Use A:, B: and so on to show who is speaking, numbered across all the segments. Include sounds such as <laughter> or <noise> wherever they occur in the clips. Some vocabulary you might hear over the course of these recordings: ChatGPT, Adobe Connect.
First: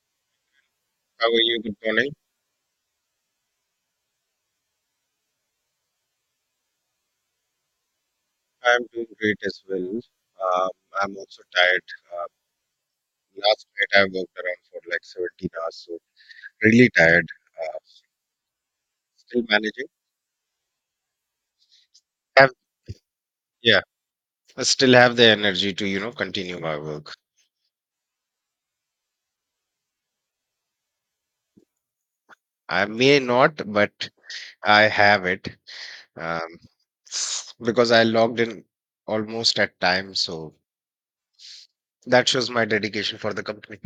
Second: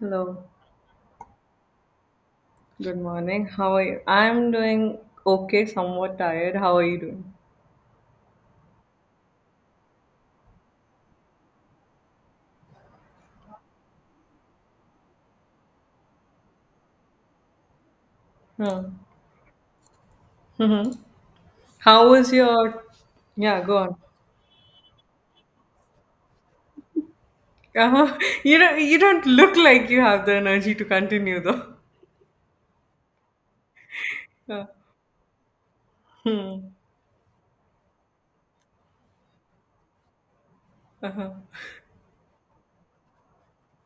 A: Hello,
B: How are you? Good morning.
A: good morning. How are you? I'm doing okay, somewhat tired. How are you doing?
B: I'm doing great as well. I'm also tired. Uh, last night I worked around for like 17 hours, so really tired. Uh,
A: Huh.
B: still managing.
A: Mhm. How was
B: Have
A: your? Yeah, go
B: yeah,
A: on.
B: I still have the energy to continue my work.
A: Uh-huh. <laughs> You don't. You don't look like you have the energy to continue, though.
B: I may not, but
A: Uh,
B: I have it um,
A: hmm.
B: because I logged in almost at time. So
A: Uh-huh.
B: that shows my dedication for the company.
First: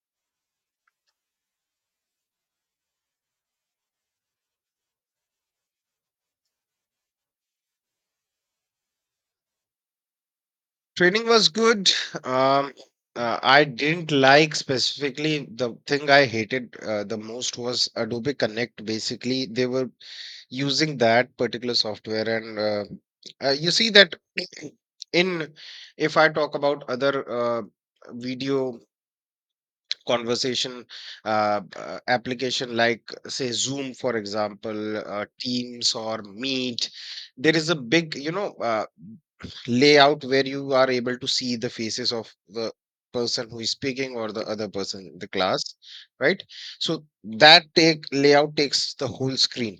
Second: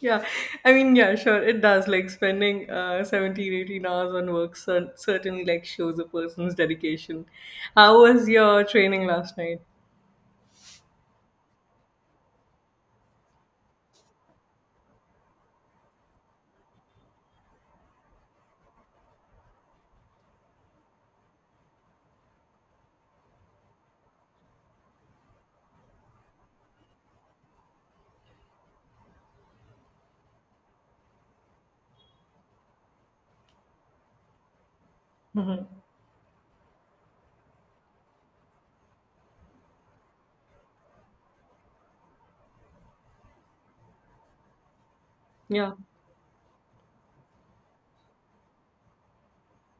A: Yeah, sure, it does. Like spending 17, 18 hours on work certainly like shows a person's dedication. How was your training last night?
B: Training was good. Um, I didn't like specifically the thing I hated the most was Adobe Connect. Basically, they were using that particular software, and you see that <clears throat> in if I talk about other video conversation application like say Zoom for example,
A: Mm-hmm.
B: teams or meet. There is a big layout where you are able to see the faces of the person who is speaking or the other person in the class,
A: Yeah.
B: right? So that take layout takes the whole screen.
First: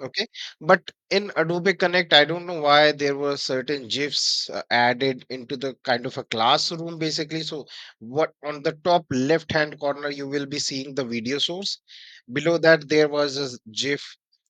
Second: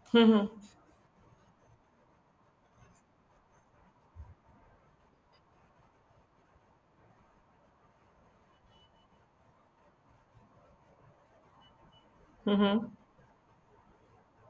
B: Okay,
A: Mm-hmm.
B: but in Adobe Connect, I don't know why there were certain GIFs added into the kind of a classroom basically. So, what, on the top left hand corner, you will be seeing the video source. Below
A: Mm-hmm.
B: that, there was a GIF,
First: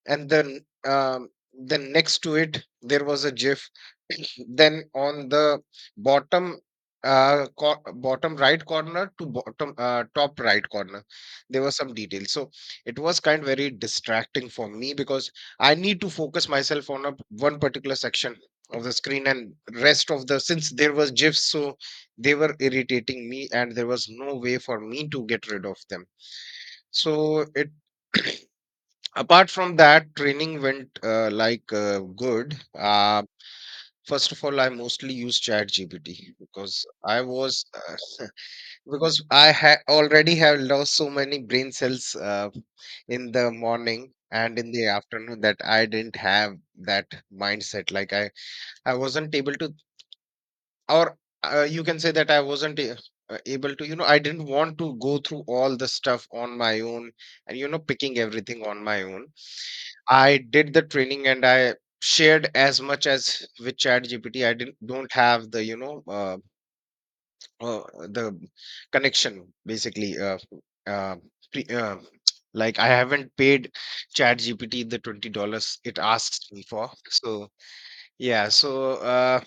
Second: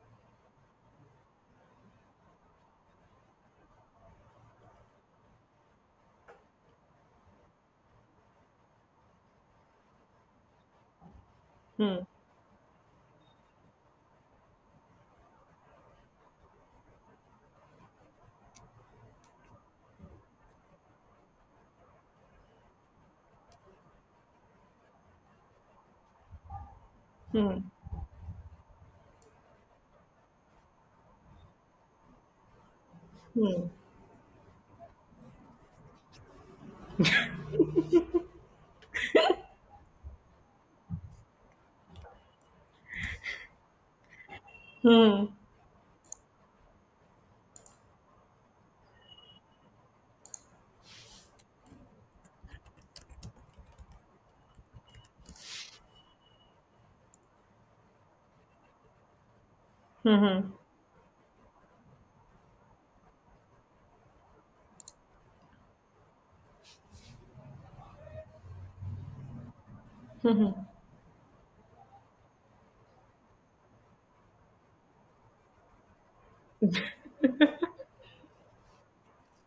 B: and um, then next to it, there was a GIF. <clears throat> Then on the bottom bottom right corner to bottom top right corner, there were some
A: Mm-hmm.
B: details. So it was kind of very distracting for me because I need to focus myself on a one particular section of the screen and rest of the, since there was GIFs, so they were irritating me and there was no way for me to get rid of them. So
A: Mm-hmm.
B: it <clears throat> apart from that, training went good. First of all, I mostly use ChatGPT because I was, uh, because I already have lost so many brain cells in the morning and in the afternoon that I didn't have that mindset. Like I wasn't able to, or you can say that I wasn't able to. You know, I didn't want to go through all the stuff on my own, and picking everything on my own. I did the training and I shared as much as with ChatGPT. I didn't don't have the uh, the connection basically, uh, pre- uh, like I haven't paid Chat GPT the $20 it asks me for. So, yeah, so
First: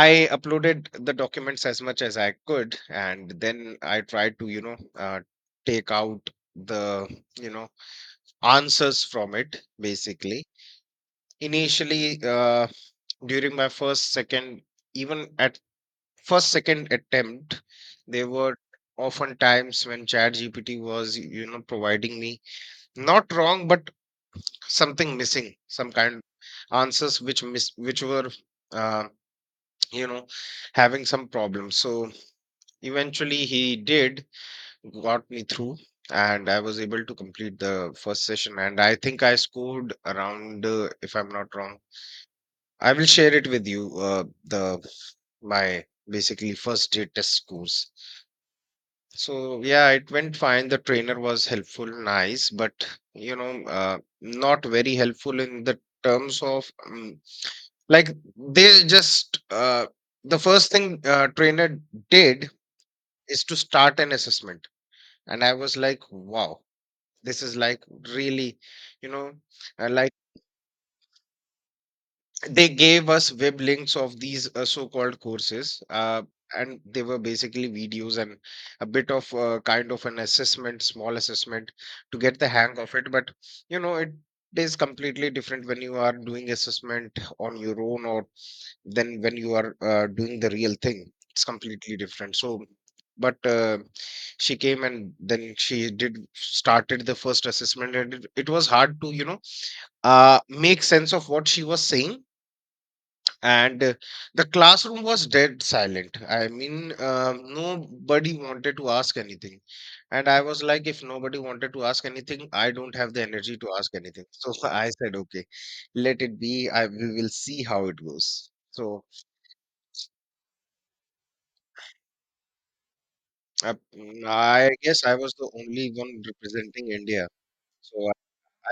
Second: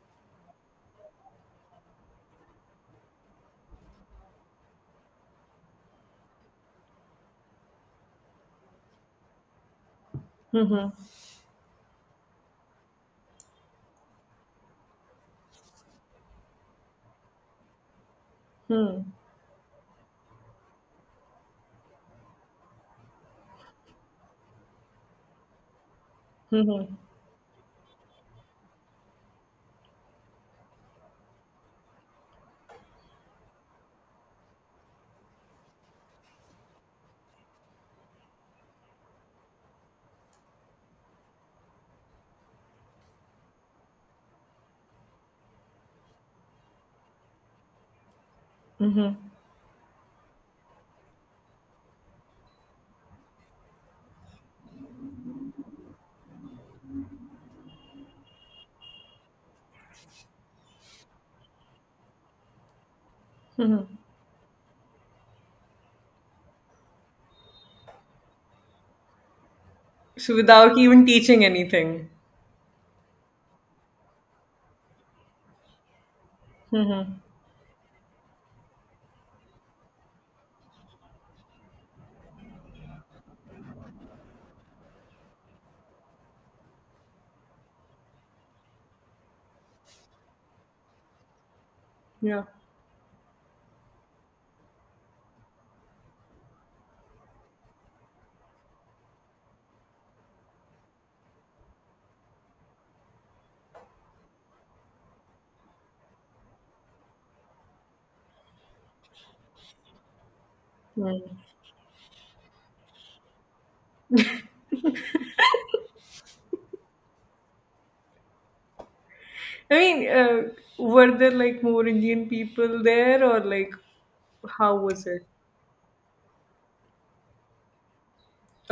B: I uploaded the documents as much as I could and then I tried to, take out the you know answers from it basically.
A: Mhm.
B: Initially, during my first second, even at first second attempt, there were
A: Hmm.
B: often times when Chat GPT was, providing me not wrong but something missing, some kind of
A: Mhm.
B: answers which miss which were, uh, you know having some problems. So eventually he did got me through and I was able to complete the first session and I think I scored around, if I'm not wrong, I will share it with you uh, the my basically first day test scores. So yeah, it went fine. The trainer was helpful, nice, but not very helpful in the terms of, like they just, the first thing trainer did is to
A: Mhm.
B: start an assessment, and I was like, wow, this is like really, you know, uh, like
A: So without even teaching anything.
B: they gave us web links of these so-called courses, and they were
A: Mhm.
B: basically videos and a bit of kind of an assessment, small assessment to get the hang of it. But it is completely different when you are doing assessment on your own or then when you are doing the real thing. It's completely different.
A: Yeah.
B: So but she came and then she did started the first assessment and it was hard to, make sense of what she was saying. And the classroom was dead silent. I mean, nobody wanted to ask anything, and I was like, if
A: Hmm.
B: nobody wanted to ask anything, I don't have the energy to ask anything. So <laughs> I said okay, let it be, I we will see how it goes. So
A: I mean, were there like more Indian people there or
B: i,
A: like
B: I
A: how
B: guess
A: was
B: I
A: it?
B: was the only one representing India. So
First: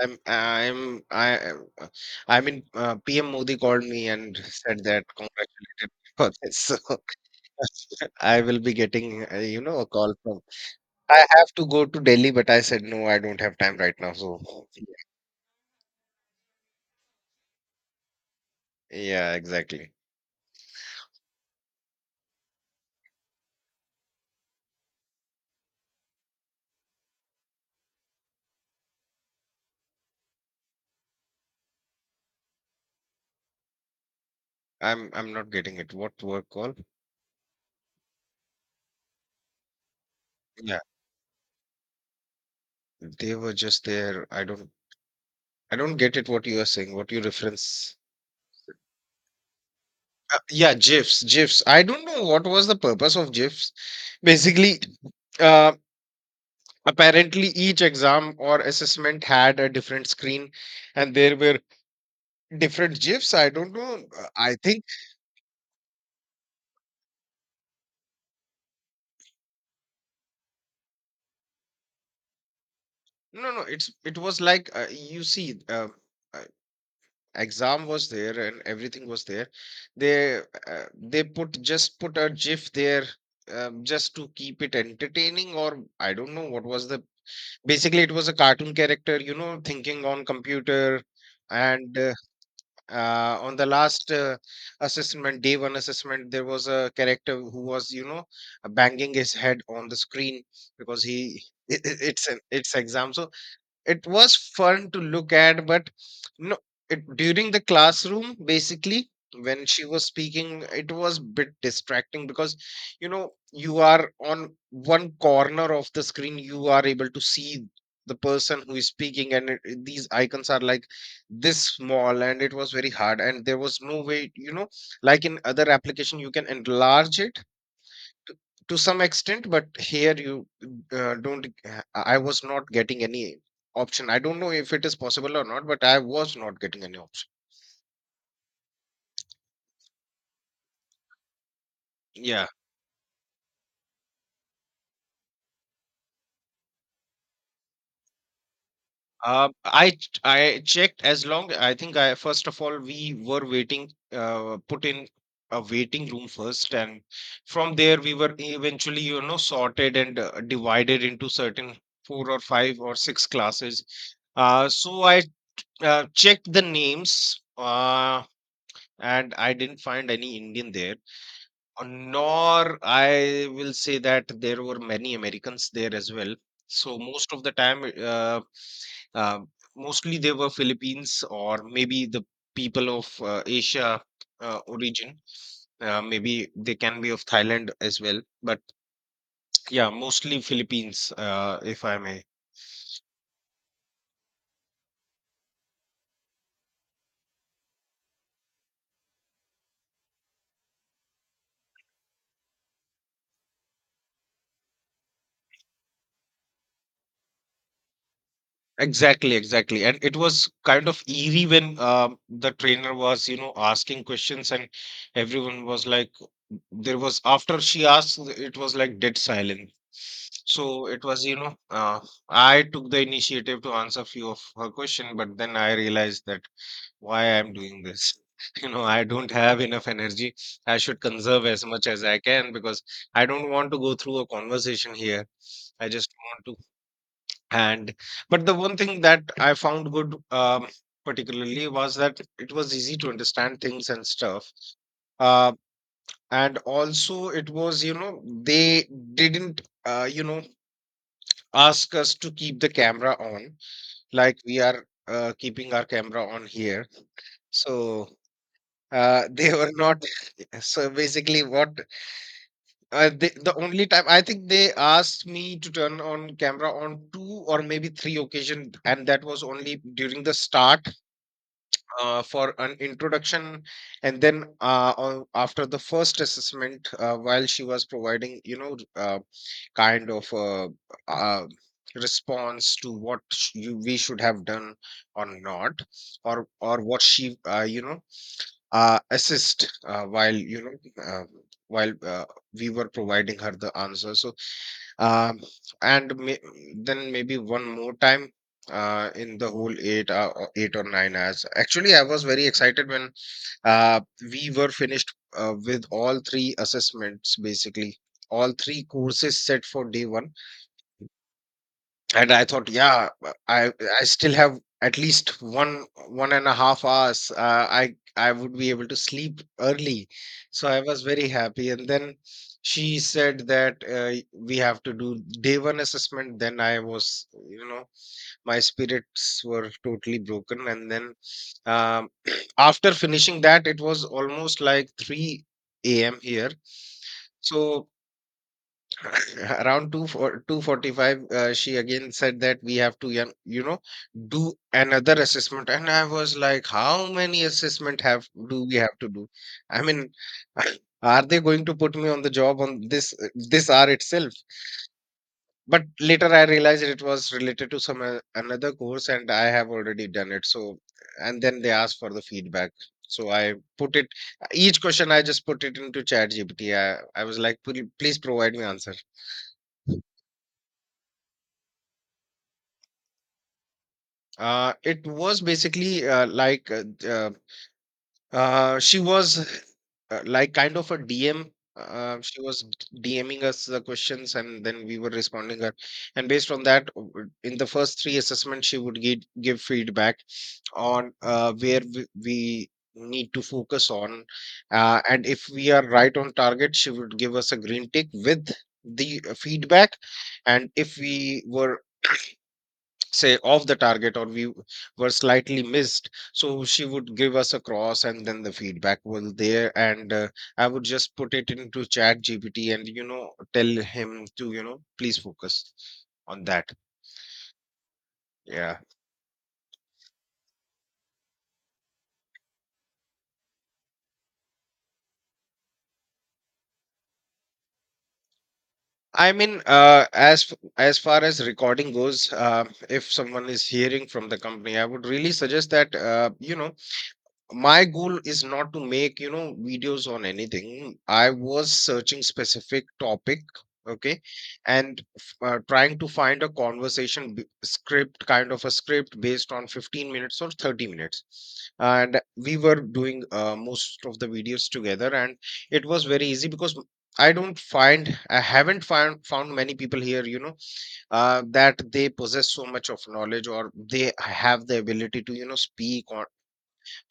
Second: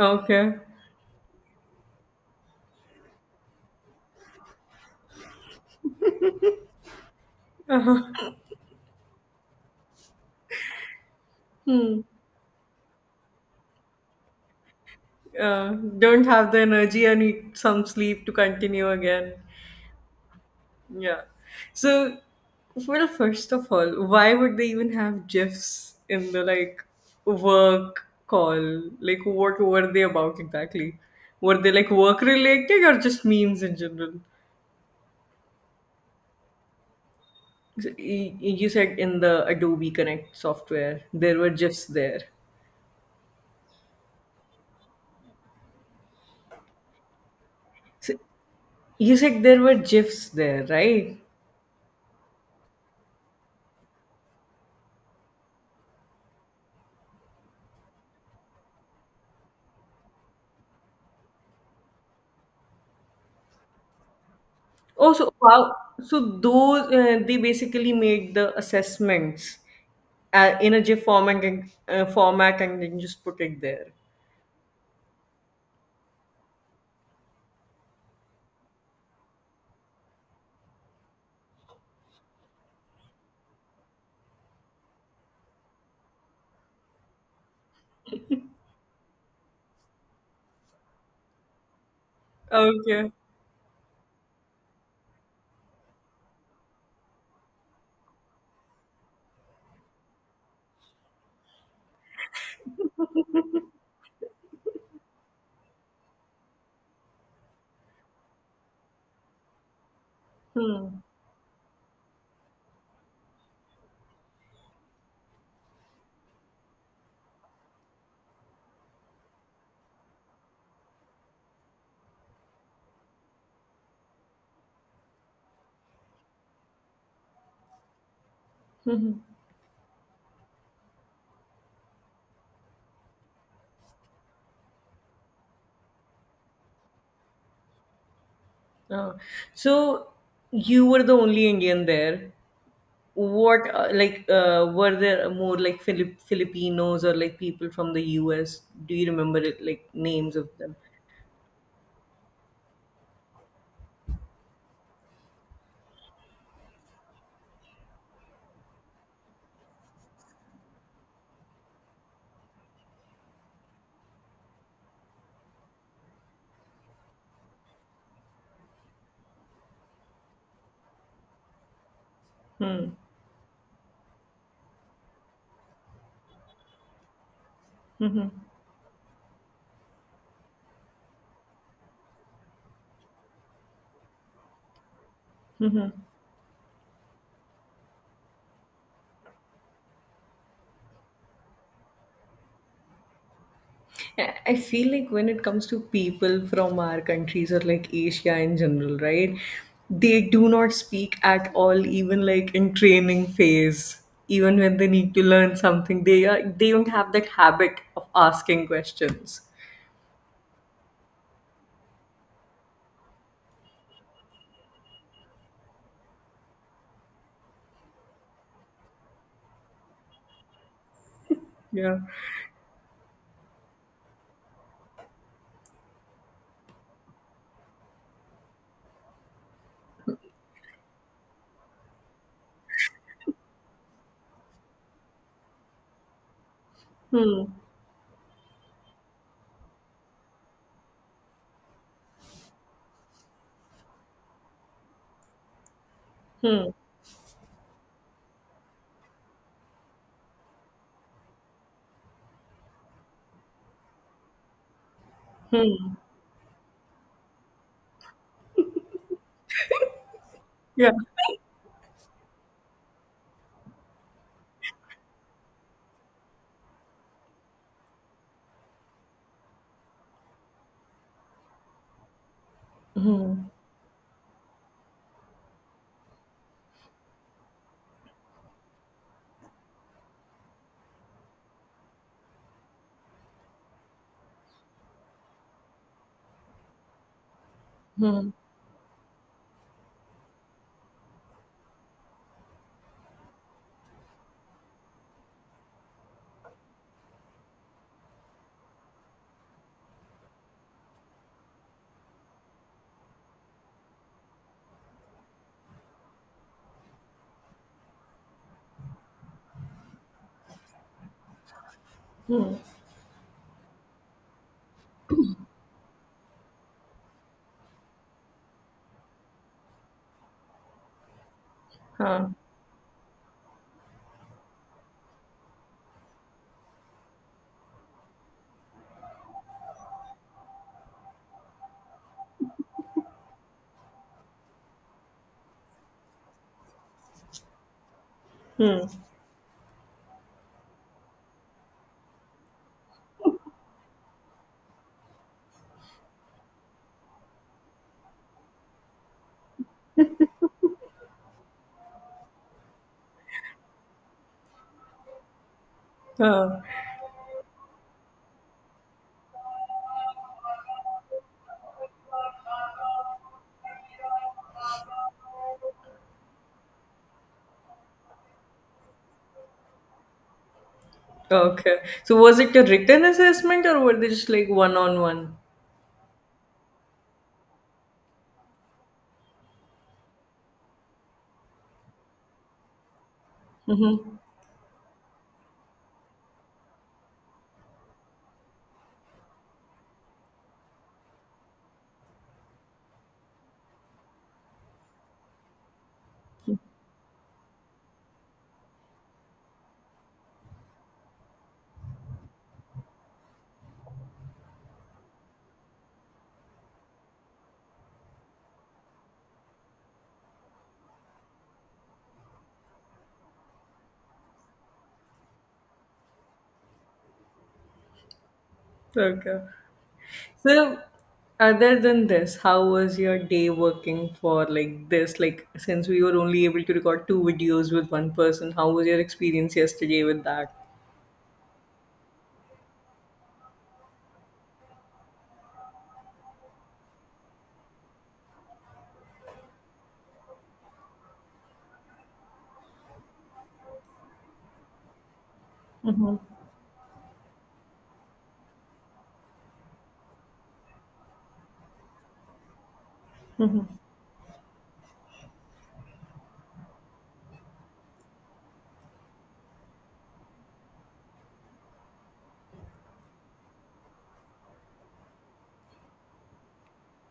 B: I'm uh, I mean PM Modi called me and said that, congratulated me for this. <laughs> So <laughs> I will be getting, a call from. I have to go to
A: Hmm.
B: Delhi, but I said no, I don't have time right now. So
A: Don't have the energy and need some sleep to continue
B: yeah,
A: again.
B: exactly.
A: Yeah. So, well, first of all, why would they even have GIFs in the like work call? Like, what were they about exactly? Were they like work related or just memes in general?
B: I'm not getting it. What work call?
A: So, you said in the Adobe Connect
B: Yeah,
A: software, there were GIFs there.
B: they were just there. I don't get it. What you are saying? What you reference?
A: So, you said there were GIFs
B: Uh,
A: there,
B: yeah,
A: right?
B: GIFs, GIFs. I don't know what was the purpose of GIFs. Basically, uh, apparently each exam or assessment had a different screen, and there were different GIFs. I don't know, I think.
A: Oh, so wow. So those they basically make the assessments in a GIF format and format, and then just put
B: No,
A: it
B: no,
A: there.
B: it was like, uh, exam was there and everything was there. They, they put just put a GIF there, just to keep it entertaining, or I don't know what was the. Basically, it was a cartoon character, you know, thinking on computer, and
A: Okay.
B: on the last assessment, day one assessment, there was a character who was, you know, banging his head on the screen because he <laughs> it's an it's exam, so it was fun to look at. But no, it during the classroom basically, when she was speaking, it
A: Hmm.
B: was bit distracting because you know you are on one corner of the screen, you are able to see the person who is speaking, and these icons are like this small, and it was very hard and there was no way, you know, like in other application you can enlarge it to
A: <laughs>
B: some
A: hmm.
B: extent, but here you don't uh, I was not getting any option. I don't know if it is possible or not, but I was not getting any option.
A: Oh. So you were the only Indian there.
B: Yeah.
A: What were there more like Filipinos or like people from the US? Do you remember
B: Um.
A: it, like
B: I
A: names of
B: I
A: them?
B: checked as long, I think I first of all we were waiting, put in a waiting room first, and from there we were eventually, you know, sorted and divided into certain four or five or six classes. So I checked the names, uh, and I didn't find any Indian there, nor
A: Hmm.
B: I will say that there were many Americans there as well. So most of the time,
A: <laughs> hmm.
B: uh, mostly they were Philippines or maybe the people of Asia origin.
A: Hmm.
B: Maybe they can be of Thailand as well, but yeah, mostly Philippines, if I may.
A: I feel like when it comes to people from our countries or like Asia in general, right? They do not speak at all, even like in training phase. Even when they need to learn something, they don't have that habit of asking
B: Exactly,
A: questions.
B: exactly. And it was kind of eerie when, the trainer was, you know, asking questions and everyone was like, there was, after she asked, it was like dead silent. So it was, you know,
A: Yeah.
B: I took the initiative to answer few of her question, but then I realized that why I'm doing this. <laughs> You know, I don't have enough energy. I should conserve as much as I can because I don't want to go through a conversation here. I just want to,
A: Hmm.
B: and but the one thing that I found good, particularly, was that it was easy to understand things and stuff. Uh, and
A: Hmm.
B: also it was, you know, they didn't, you know, ask us to keep the camera on, like we are keeping our
A: Hmm.
B: camera on here. So <laughs> they were not. <laughs> So
A: Yeah.
B: basically, what the only time I think they asked me to turn on camera on two or maybe three occasion, and that was only during the start, for an introduction, and then after the first assessment, while she was providing, you know, kind of uh, response to what we should have done or not, or what she you know,
A: Hmm.
B: assist while you know, while we were providing her the answer. So uh, and then maybe one more time in the whole eight, or 8 or 9 hours. Actually, I was very excited when, uh, we were finished with all three assessments, basically all three courses set for day one, and I thought, yeah, I still have at least 1.5 hours. I would be able to sleep early, so I was very happy. And then
A: Huh.
B: she said that we have to do day one assessment. Then I was, you know, my spirits were totally broken. And then, um, <clears throat> after finishing that, it was almost like 3 a.m. here. So around 2 for 2:45 she again said that we have to do another assessment. And I was like, how many assessment have do we have to do? i mean <laughs> are they going to put me on the job on this hour itself? But later I
A: Huh.
B: realized it was related to some another course and I have already done it. So and then they asked for the feedback, so I put it. Each question, I just put it into chat gpt. I was like, "Please provide me answer."
A: Okay. So was it a written assessment or were they just like one on
B: It
A: one?
B: was basically she was like kind of a DM. She was DMing us the
A: Mm-hmm.
B: questions, and then we were responding her. And based on that, in the first three assessments, she would give feedback on where we need to focus on, and if we are right on target, she would give us a green tick with the feedback. And if we were, say, off the target, or we were slightly missed, so she would give us a cross and then the feedback was there. And I would just put it into chat gpt and tell him to please focus on that. Yeah.
A: Okay. So, other than this, how was your day working for like this? Like, since we were only able to record two videos with one person, how was your experience yesterday with
B: As
A: that?
B: as far as recording goes, if someone is hearing from the company, I would really suggest that, my goal is not to make, videos on anything. I was searching specific topic, okay, and trying to
A: Hmm.
B: find a conversation b- script kind of a script based on 15 minutes or 30 minutes. And we were doing most of the videos together, and it was very easy because I don't find, I haven't found many people here, you know, that they possess so much of knowledge, or they have the ability to, you know, speak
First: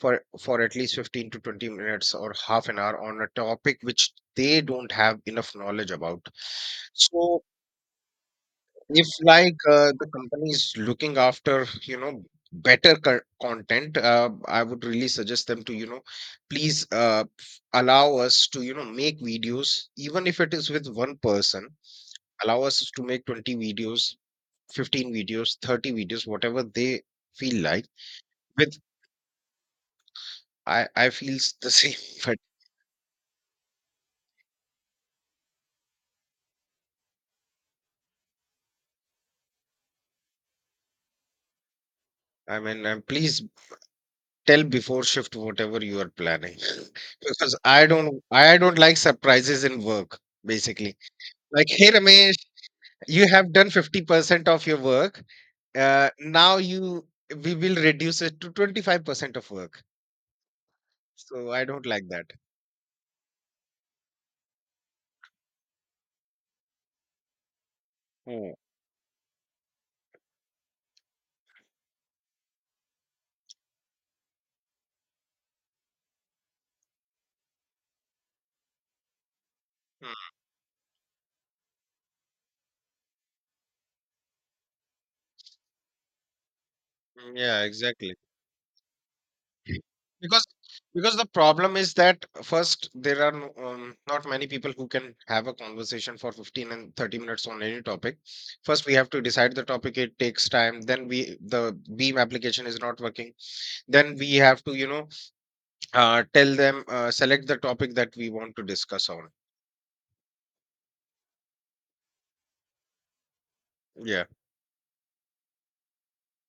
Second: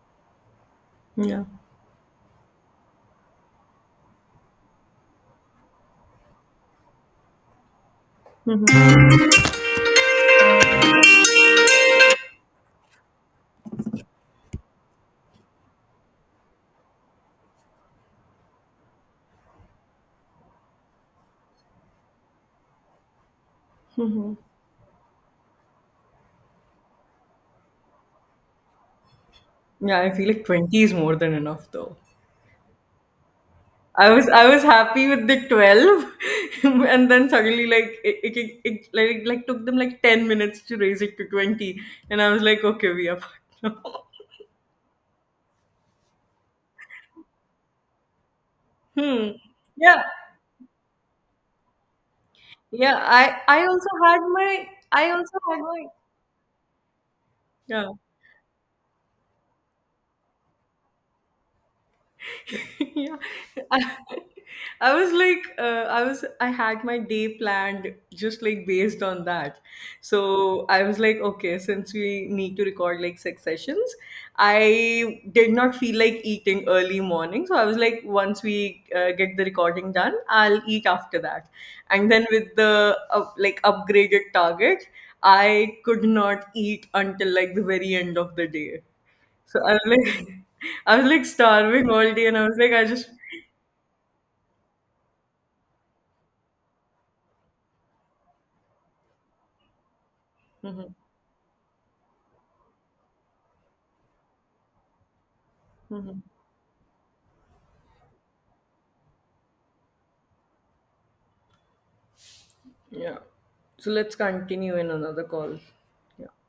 B: for at least 15 to
A: Yeah,
B: 20 minutes or half an hour on a topic which they don't have enough knowledge about. So if, like, the company is looking after, you know, better content, I would really suggest them to, you know, please allow us to, you know, make videos, even if it is with one person. Allow us to make 20 videos, 15 videos, 30 videos, whatever they feel like. With
A: yeah. I feel like 20
B: i
A: is
B: i
A: more than
B: feel the
A: enough,
B: same,
A: though.
B: <laughs> but
A: I was happy with the 12, <laughs> and then suddenly like it took them like 10 minutes to raise it to 20, and I was
B: I
A: like,
B: mean,
A: okay, we are
B: please
A: fucked now. <laughs>
B: tell before shift whatever you are planning, <laughs> because I don't like
A: Hmm.
B: surprises in
A: Yeah.
B: work. Basically, like, hey Ramesh,
A: Yeah.
B: you have done 50% of your
A: I
B: work,
A: also had my
B: now you, we will
A: Yeah.
B: reduce it to 25% of work. So I don't like that.
A: <laughs> Yeah. I, I was like, I had my day planned just
B: Oh.
A: like based on that. So I was like, okay, since we need to record like six sessions, I did not feel like eating early morning. So I was like, once we get the recording done,
B: Mm,
A: I'll eat after that. And then with the like upgraded target, I could not eat until
B: mm,
A: like
B: yeah,
A: the very
B: exactly,
A: end of the day. So I was like,
B: because
A: <laughs> I was like
B: the problem
A: starving
B: is
A: all
B: that
A: day, and I was like, I
B: first
A: just,
B: there are not many people who can have a conversation for 15 and 30 minutes on any topic. First we have to decide the topic, it takes time,
A: Mhm.
B: then we, the beam application is not working, then we have to, you know,
A: Mhm.
B: tell them, select the topic that we want to discuss on.
A: Yeah. So let's
B: Yeah.
A: continue in another call. Yeah.